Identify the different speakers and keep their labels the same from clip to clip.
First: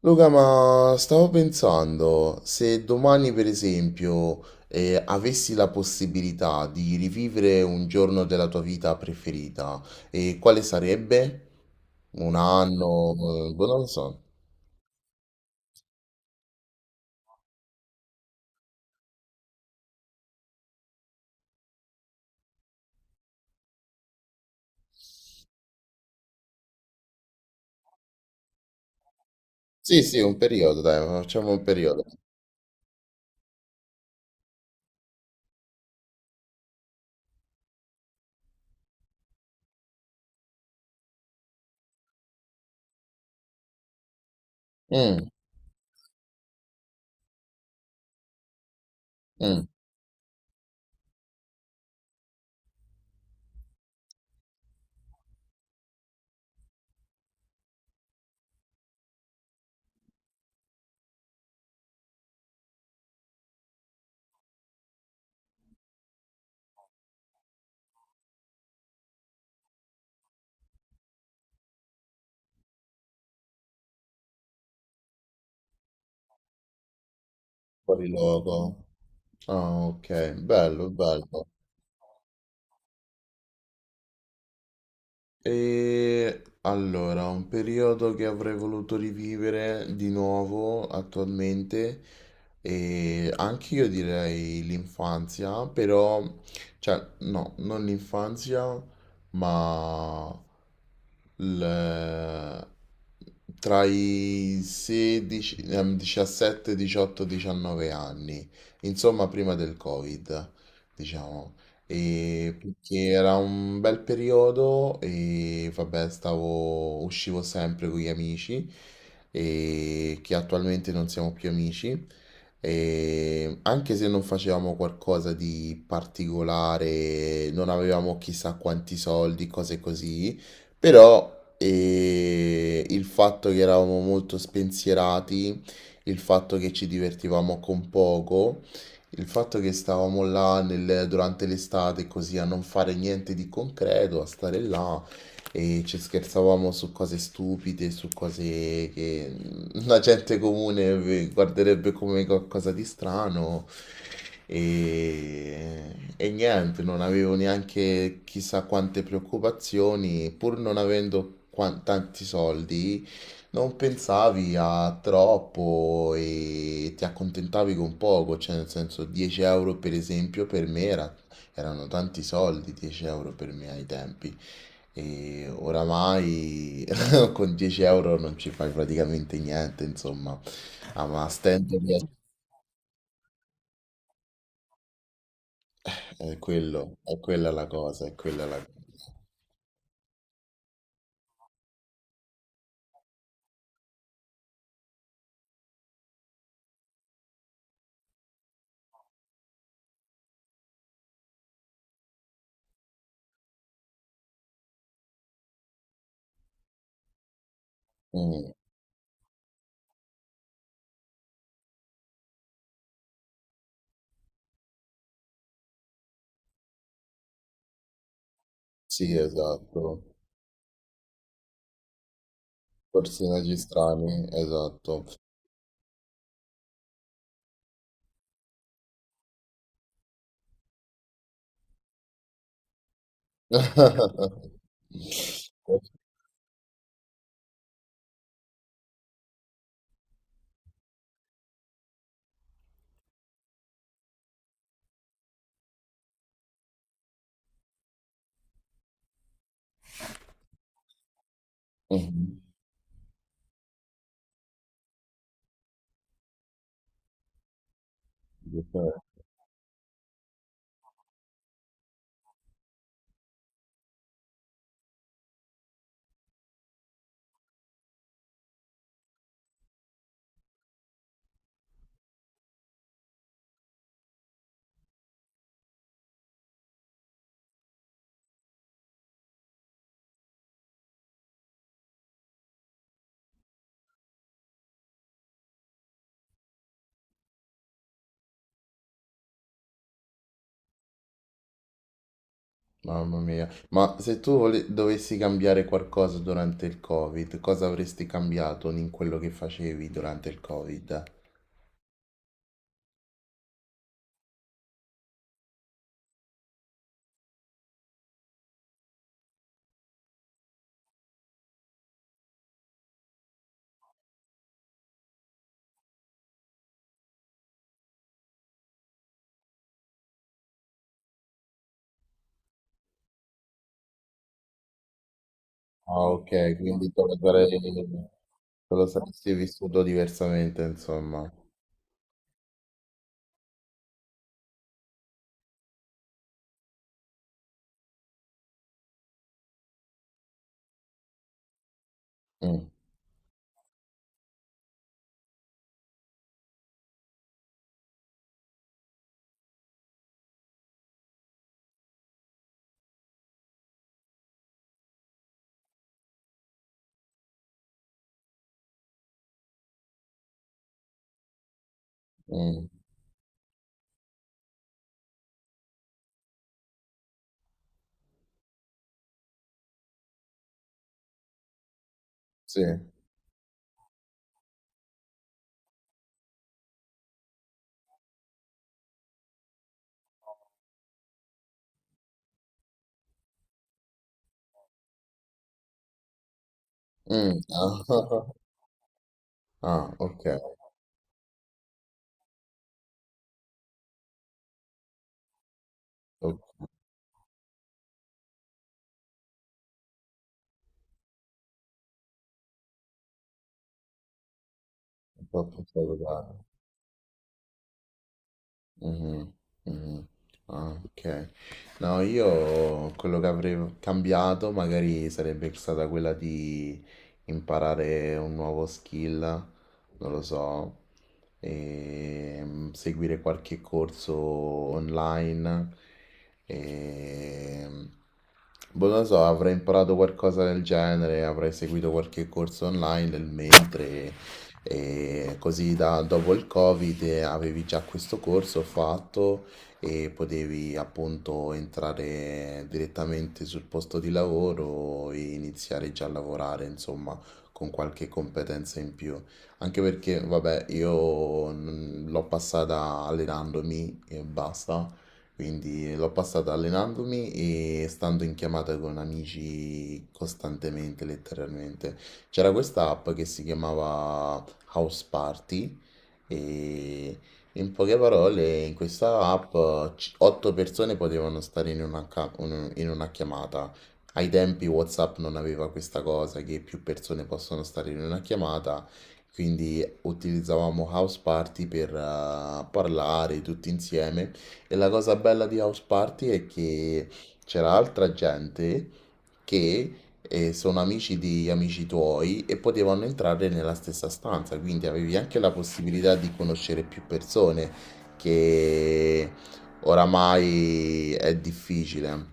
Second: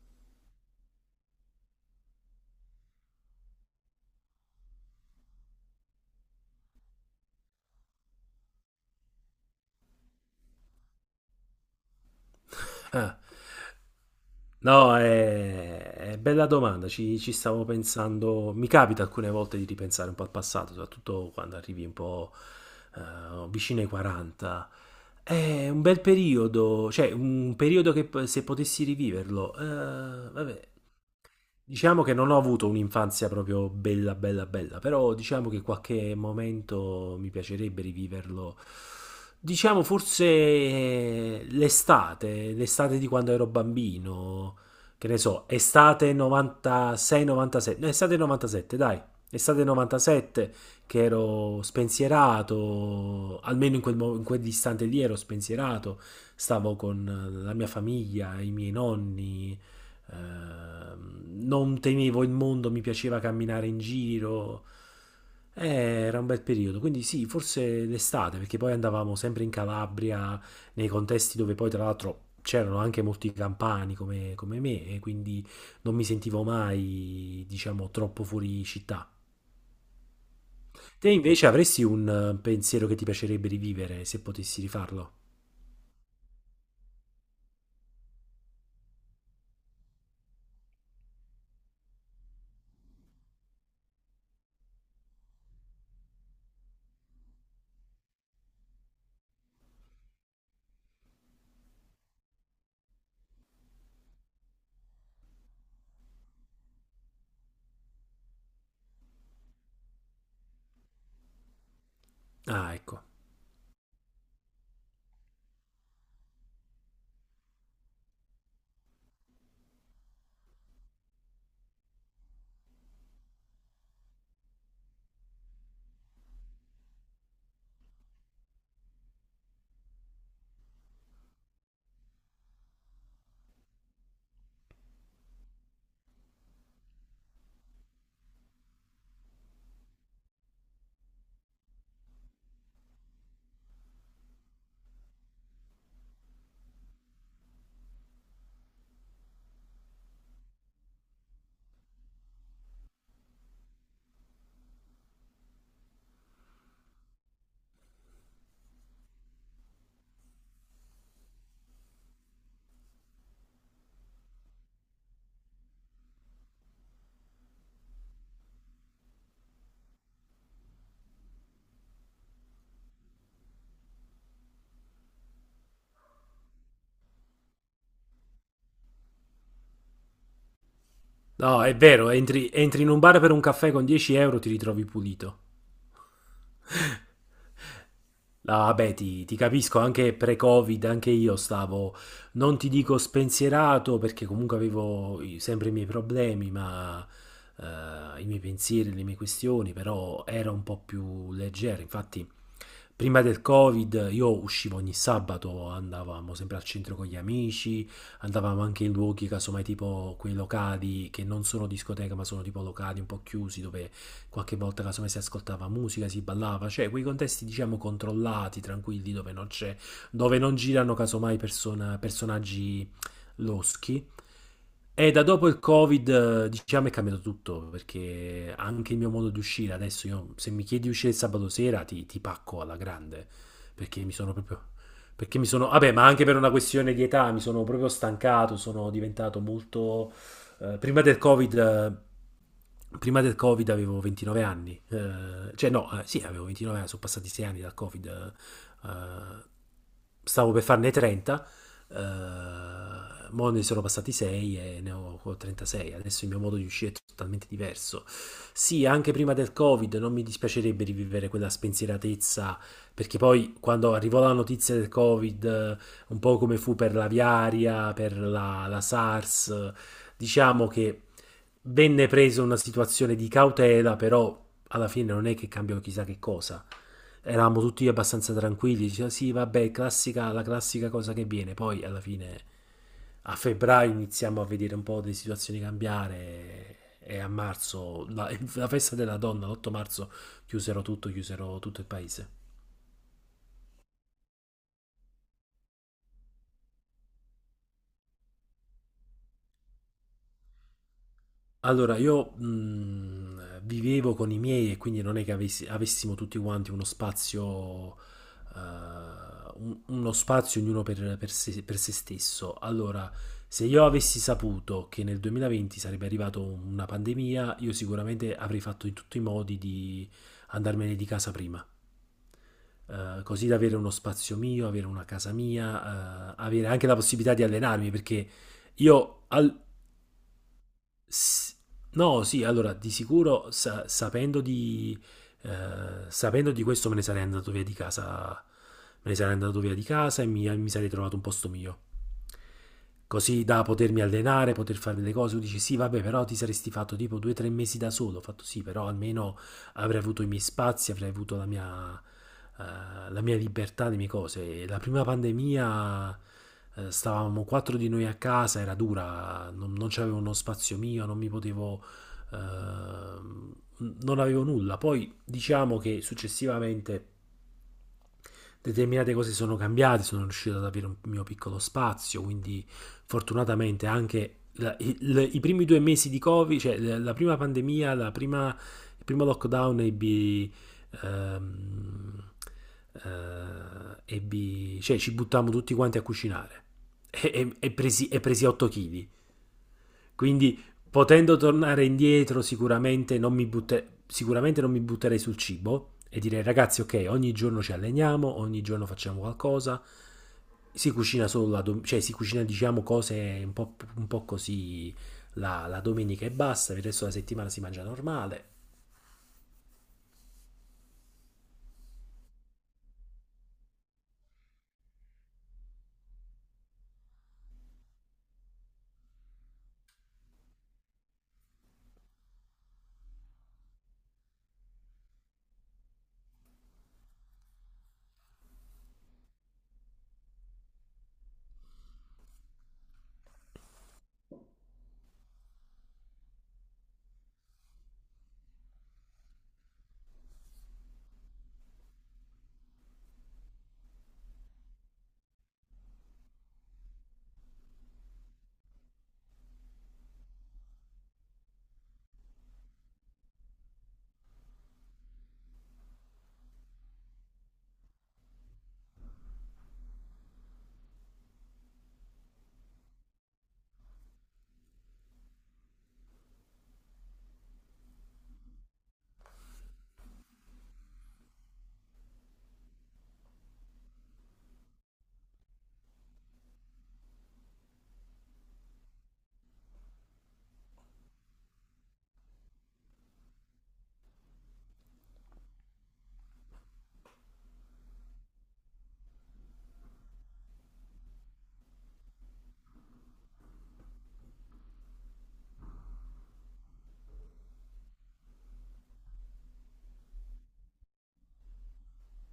Speaker 1: Luca, ma stavo pensando, se domani per esempio avessi la possibilità di rivivere un giorno della tua vita preferita, quale sarebbe? Un
Speaker 2: Eh,
Speaker 1: anno? Boh, non lo so.
Speaker 2: no, è bella domanda, ci stavo pensando, mi capita alcune volte di ripensare un po' al passato, soprattutto quando arrivi un po' vicino ai 40. È un bel periodo, cioè un periodo che se potessi riviverlo,
Speaker 1: Sì, sì, un
Speaker 2: vabbè.
Speaker 1: periodo, dai, facciamo un
Speaker 2: Diciamo
Speaker 1: periodo.
Speaker 2: che non ho avuto un'infanzia proprio bella, bella, bella, però diciamo che qualche momento mi piacerebbe riviverlo. Diciamo forse l'estate, l'estate di quando ero bambino, che ne
Speaker 1: Mm,
Speaker 2: so, estate 96-97, no, estate 97, dai, estate
Speaker 1: mm,
Speaker 2: 97, che ero spensierato, almeno in in quell'istante lì ero spensierato, stavo con la mia famiglia, i miei nonni. Non temevo il mondo, mi piaceva camminare in giro. Era un bel periodo, quindi sì, forse l'estate, perché poi andavamo sempre in Calabria, nei contesti dove poi tra l'altro c'erano anche molti campani come me, e quindi non mi sentivo mai, diciamo,
Speaker 1: fuori
Speaker 2: troppo fuori
Speaker 1: luogo.
Speaker 2: città.
Speaker 1: Ah, ok, bello,
Speaker 2: Te
Speaker 1: bello.
Speaker 2: invece avresti un pensiero che ti piacerebbe rivivere se potessi rifarlo?
Speaker 1: E allora, un periodo che avrei voluto rivivere di nuovo attualmente, e anche io direi l'infanzia, però, cioè, no, non l'infanzia, ma il- tra i 16, 17, 18, 19 anni, insomma, prima del Covid, diciamo. E
Speaker 2: Ah, ecco.
Speaker 1: perché era un bel periodo e vabbè, stavo, uscivo sempre con gli amici e che attualmente non siamo più amici. E anche se non facevamo qualcosa di particolare, non avevamo chissà quanti soldi, cose così, però il fatto che eravamo molto spensierati, il fatto che ci divertivamo con poco, il fatto che stavamo là durante l'estate così a non fare niente di concreto, a stare là e ci scherzavamo su cose stupide, su cose che la gente comune guarderebbe come qualcosa di strano e, e niente, non avevo neanche chissà quante preoccupazioni, pur non avendo tanti soldi. Non pensavi a troppo e ti accontentavi con poco, cioè nel senso 10 € per esempio per me erano tanti soldi, 10 € per me ai tempi e oramai con 10 € non ci fai praticamente niente, insomma, ah, ma a
Speaker 2: No, è
Speaker 1: stento
Speaker 2: vero, entri in un bar per un caffè con 10 euro, ti ritrovi pulito.
Speaker 1: è quello, è quella la cosa, è quella la
Speaker 2: Ah, beh,
Speaker 1: cosa.
Speaker 2: ti capisco, anche pre-Covid, anche io stavo, non ti dico spensierato perché comunque avevo sempre i miei problemi, ma i miei pensieri, le mie questioni, però era un po' più leggero. Infatti, prima del Covid io uscivo ogni sabato, andavamo sempre al centro con gli amici,
Speaker 1: Mm,
Speaker 2: andavamo anche in luoghi, casomai tipo quei locali che non sono discoteca, ma sono tipo locali un po' chiusi dove qualche volta casomai si ascoltava musica, si ballava, cioè quei contesti diciamo controllati, tranquilli,
Speaker 1: sì,
Speaker 2: dove non c'è,
Speaker 1: esatto,
Speaker 2: dove non girano casomai personaggi
Speaker 1: personaggi
Speaker 2: loschi.
Speaker 1: strani, esatto.
Speaker 2: E da dopo il Covid, diciamo, è cambiato tutto, perché anche il mio modo di uscire, adesso io, se mi chiedi di uscire il sabato sera, ti pacco alla grande, perché mi sono proprio... Perché mi sono... vabbè, ma anche per una questione di età, mi sono proprio stancato, sono diventato molto. eh, prima del Covid... eh, Prima del Covid avevo 29 anni, cioè no, sì, avevo 29 anni, sono passati 6 anni dal Covid, stavo per farne 30,
Speaker 1: Mhm.
Speaker 2: eh, mo ne sono passati 6 e ne ho 36, adesso il mio modo di uscire è totalmente diverso.
Speaker 1: Giusto,
Speaker 2: Sì,
Speaker 1: eh.
Speaker 2: anche prima del Covid non mi dispiacerebbe rivivere quella spensieratezza perché poi quando arrivò la notizia del Covid, un po' come fu per l'aviaria, per la SARS, diciamo che venne presa una situazione di cautela, però alla fine non è che cambiò chissà che cosa. Eravamo tutti abbastanza tranquilli, diceva sì, vabbè, classica, la classica cosa che viene. Poi alla fine a febbraio iniziamo a vedere un po' le situazioni cambiare e a marzo, la, la festa della donna, l'8 marzo, chiusero tutto il paese.
Speaker 1: Mamma mia, ma se tu dovessi cambiare qualcosa durante il Covid, cosa avresti cambiato in quello che facevi durante il Covid?
Speaker 2: Allora, io vivevo con i miei e quindi non è che avessimo tutti quanti uno spazio, eh, uno spazio ognuno per se stesso. Allora, se io avessi saputo che nel 2020 sarebbe arrivata una pandemia, io sicuramente avrei fatto in tutti i modi di andarmene di casa prima. Così da avere uno spazio mio, avere una casa
Speaker 1: Ah, ok,
Speaker 2: mia, avere anche
Speaker 1: quindi
Speaker 2: la
Speaker 1: te lo
Speaker 2: possibilità di allenarmi. Perché
Speaker 1: te lo
Speaker 2: io
Speaker 1: saresti
Speaker 2: al-
Speaker 1: vissuto diversamente, insomma.
Speaker 2: S- No, sì, allora di sicuro sapendo di questo me ne sarei andato via di casa, me ne sarei andato via di casa e mi sarei trovato un posto mio
Speaker 1: Mm,
Speaker 2: così da potermi allenare, poter fare delle cose. Tu dici sì, vabbè, però ti saresti fatto tipo 2 o 3 mesi da solo. Ho fatto sì, però almeno avrei avuto i miei spazi, avrei avuto la mia libertà, le mie cose. E la prima pandemia stavamo quattro di noi a casa, era dura, non c'avevo uno spazio mio, non mi potevo...
Speaker 1: mm,
Speaker 2: eh, non avevo nulla. Poi diciamo che successivamente determinate cose sono cambiate, sono riuscito ad avere un mio piccolo spazio,
Speaker 1: sì.
Speaker 2: quindi fortunatamente anche i primi 2 mesi di Covid, cioè la prima pandemia, il primo lockdown, ehm, cioè ci buttammo tutti quanti a cucinare e,
Speaker 1: Mm.
Speaker 2: e, e presi, e presi 8 kg,
Speaker 1: Ah, ok,
Speaker 2: quindi potendo tornare indietro sicuramente non mi butterei sul cibo e
Speaker 1: ho-
Speaker 2: direi ragazzi ok ogni giorno ci alleniamo, ogni giorno facciamo qualcosa, si cucina cioè si cucina diciamo cose un po' così
Speaker 1: ho
Speaker 2: la, la
Speaker 1: pensato
Speaker 2: domenica e
Speaker 1: bene.
Speaker 2: basta, per il resto della settimana si mangia normale.
Speaker 1: Mhm, mhm. Ah, ok. No, io quello che avrei cambiato magari sarebbe stata quella di imparare un nuovo skill, non lo so, e seguire qualche corso online. E, boh, non lo so, avrei imparato qualcosa del genere, avrei seguito qualche corso online nel mentre e così dopo il Covid avevi già questo corso fatto e potevi appunto entrare direttamente sul posto di lavoro e iniziare già a lavorare, insomma, con qualche competenza in più. Anche perché, vabbè, io l'ho passata allenandomi e basta. Quindi l'ho passata allenandomi e stando in chiamata con amici costantemente, letteralmente. C'era questa app che si chiamava House Party e in poche parole in questa app otto persone potevano stare in una, in una chiamata. Ai tempi WhatsApp non aveva questa cosa che più persone possono stare in una chiamata, quindi utilizzavamo House Party per parlare tutti insieme e la cosa bella di House Party è che c'era altra gente che sono amici di amici tuoi e potevano entrare nella stessa stanza, quindi avevi anche la possibilità di conoscere più persone, che oramai è difficile.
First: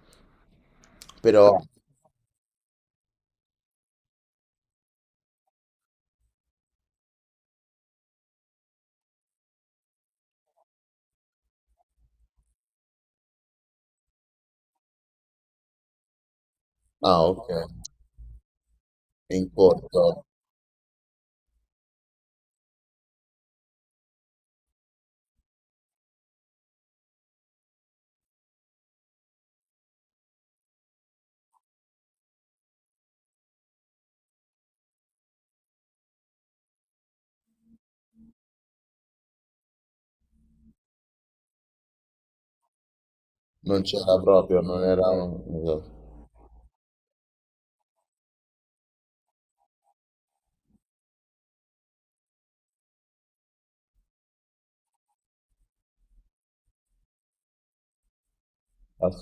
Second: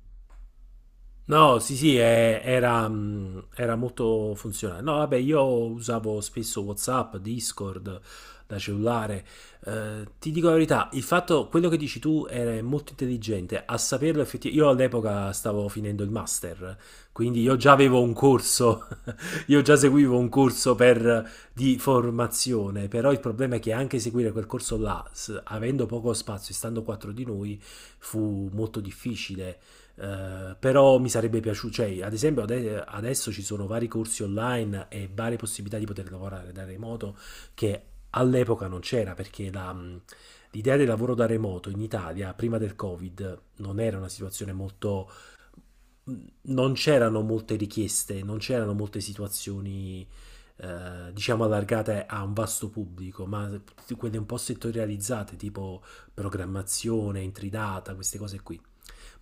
Speaker 1: Però,
Speaker 2: No, sì, sì, era molto funzionale. No, vabbè, io usavo spesso WhatsApp, Discord da cellulare. Ti dico la verità, il fatto, quello che dici tu era molto intelligente. A saperlo effettivamente, io all'epoca stavo finendo il master,
Speaker 1: no, ah,
Speaker 2: quindi
Speaker 1: ok, in
Speaker 2: io già seguivo
Speaker 1: corto
Speaker 2: un corso per, di formazione, però il problema è che anche seguire quel corso là, avendo poco spazio e stando quattro di noi, fu molto difficile. Però mi sarebbe piaciuto, cioè, ad esempio, adesso ci sono vari corsi online e varie possibilità di poter lavorare da remoto che all'epoca non c'era perché l'idea del lavoro da remoto in Italia prima del Covid non
Speaker 1: non
Speaker 2: era una
Speaker 1: c'era
Speaker 2: situazione
Speaker 1: proprio, non era
Speaker 2: molto.
Speaker 1: esatto,
Speaker 2: Non c'erano molte richieste, non c'erano molte situazioni, diciamo, allargate a un vasto pubblico, ma quelle un po' settorializzate, tipo programmazione, intridata, queste cose qui.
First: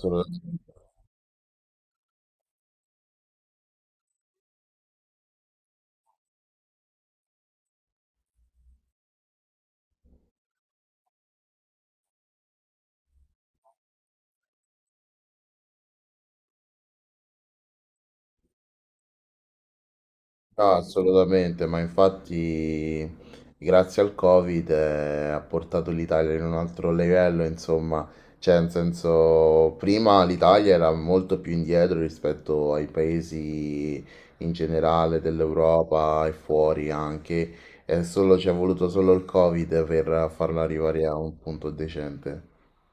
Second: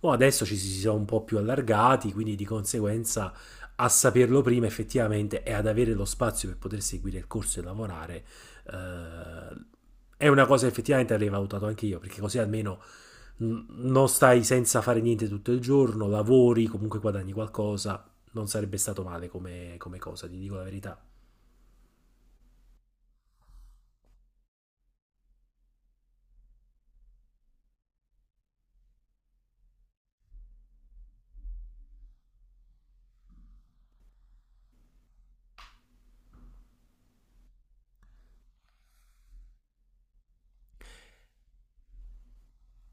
Speaker 2: Mo adesso ci si sono un po' più allargati, quindi di conseguenza a saperlo prima effettivamente e ad avere lo spazio per poter seguire il corso e lavorare, eh, è una cosa effettivamente avrei valutato anche io, perché così almeno non stai senza fare niente tutto il giorno, lavori, comunque guadagni qualcosa, non sarebbe stato male come cosa, ti dico la
Speaker 1: No,
Speaker 2: verità.
Speaker 1: assolutamente, ma infatti grazie al Covid ha portato l'Italia in un altro livello, insomma, cioè nel senso prima l'Italia era molto più indietro rispetto ai paesi in generale dell'Europa e fuori anche, e solo ci è voluto solo il Covid per farla arrivare a un punto decente.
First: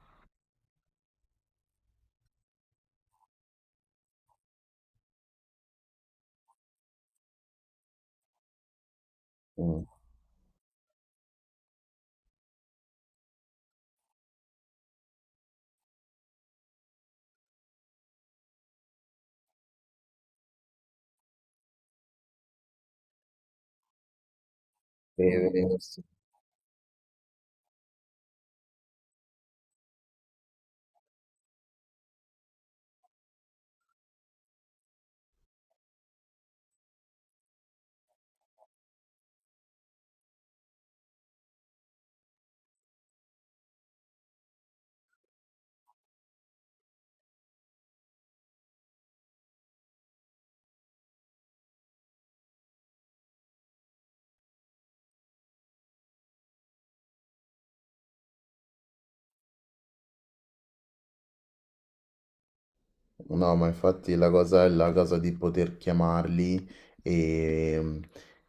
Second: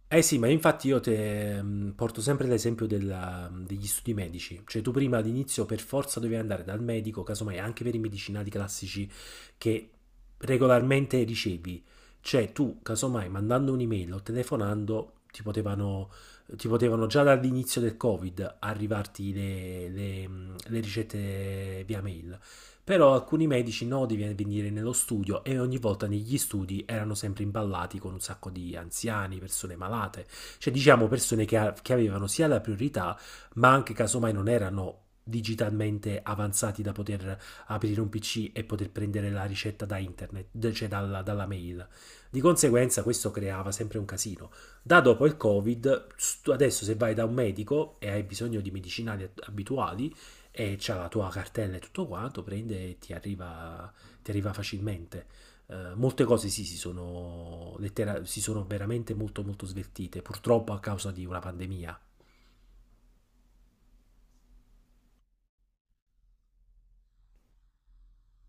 Speaker 2: Eh sì, ma infatti io te porto sempre l'esempio degli studi medici, cioè tu prima all'inizio per forza dovevi andare dal medico, casomai anche per i medicinali classici
Speaker 1: Mm.
Speaker 2: che regolarmente ricevi, cioè tu casomai mandando un'email o telefonando ti potevano già dall'inizio del Covid arrivarti le ricette via mail. Però alcuni medici no di venire nello studio e
Speaker 1: E-
Speaker 2: ogni volta negli studi erano sempre imballati con un sacco di anziani, persone malate, cioè diciamo persone che avevano sia la priorità, ma anche casomai non erano digitalmente avanzati da poter aprire un PC e poter prendere la ricetta da internet, cioè dalla, dalla mail. Di conseguenza questo creava sempre un casino. Da dopo il Covid, adesso se vai da un medico e hai bisogno di medicinali abituali, e c'ha la tua cartella e tutto quanto, prende e ti arriva facilmente. Molte cose sì, si sono, si sono veramente molto molto sveltite, purtroppo a causa di una pandemia.
Speaker 1: No, ma infatti la cosa è la cosa di poter chiamarli e,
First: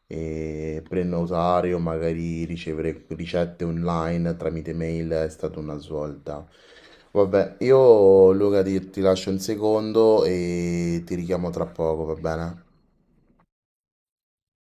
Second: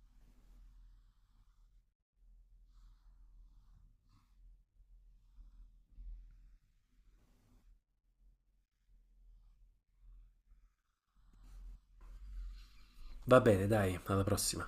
Speaker 1: e prenotare o magari ricevere ricette online tramite mail è stata una svolta. Vabbè, io Luca ti, ti lascio un secondo e ti richiamo tra poco, va bene?
Speaker 2: Va bene, dai, alla prossima.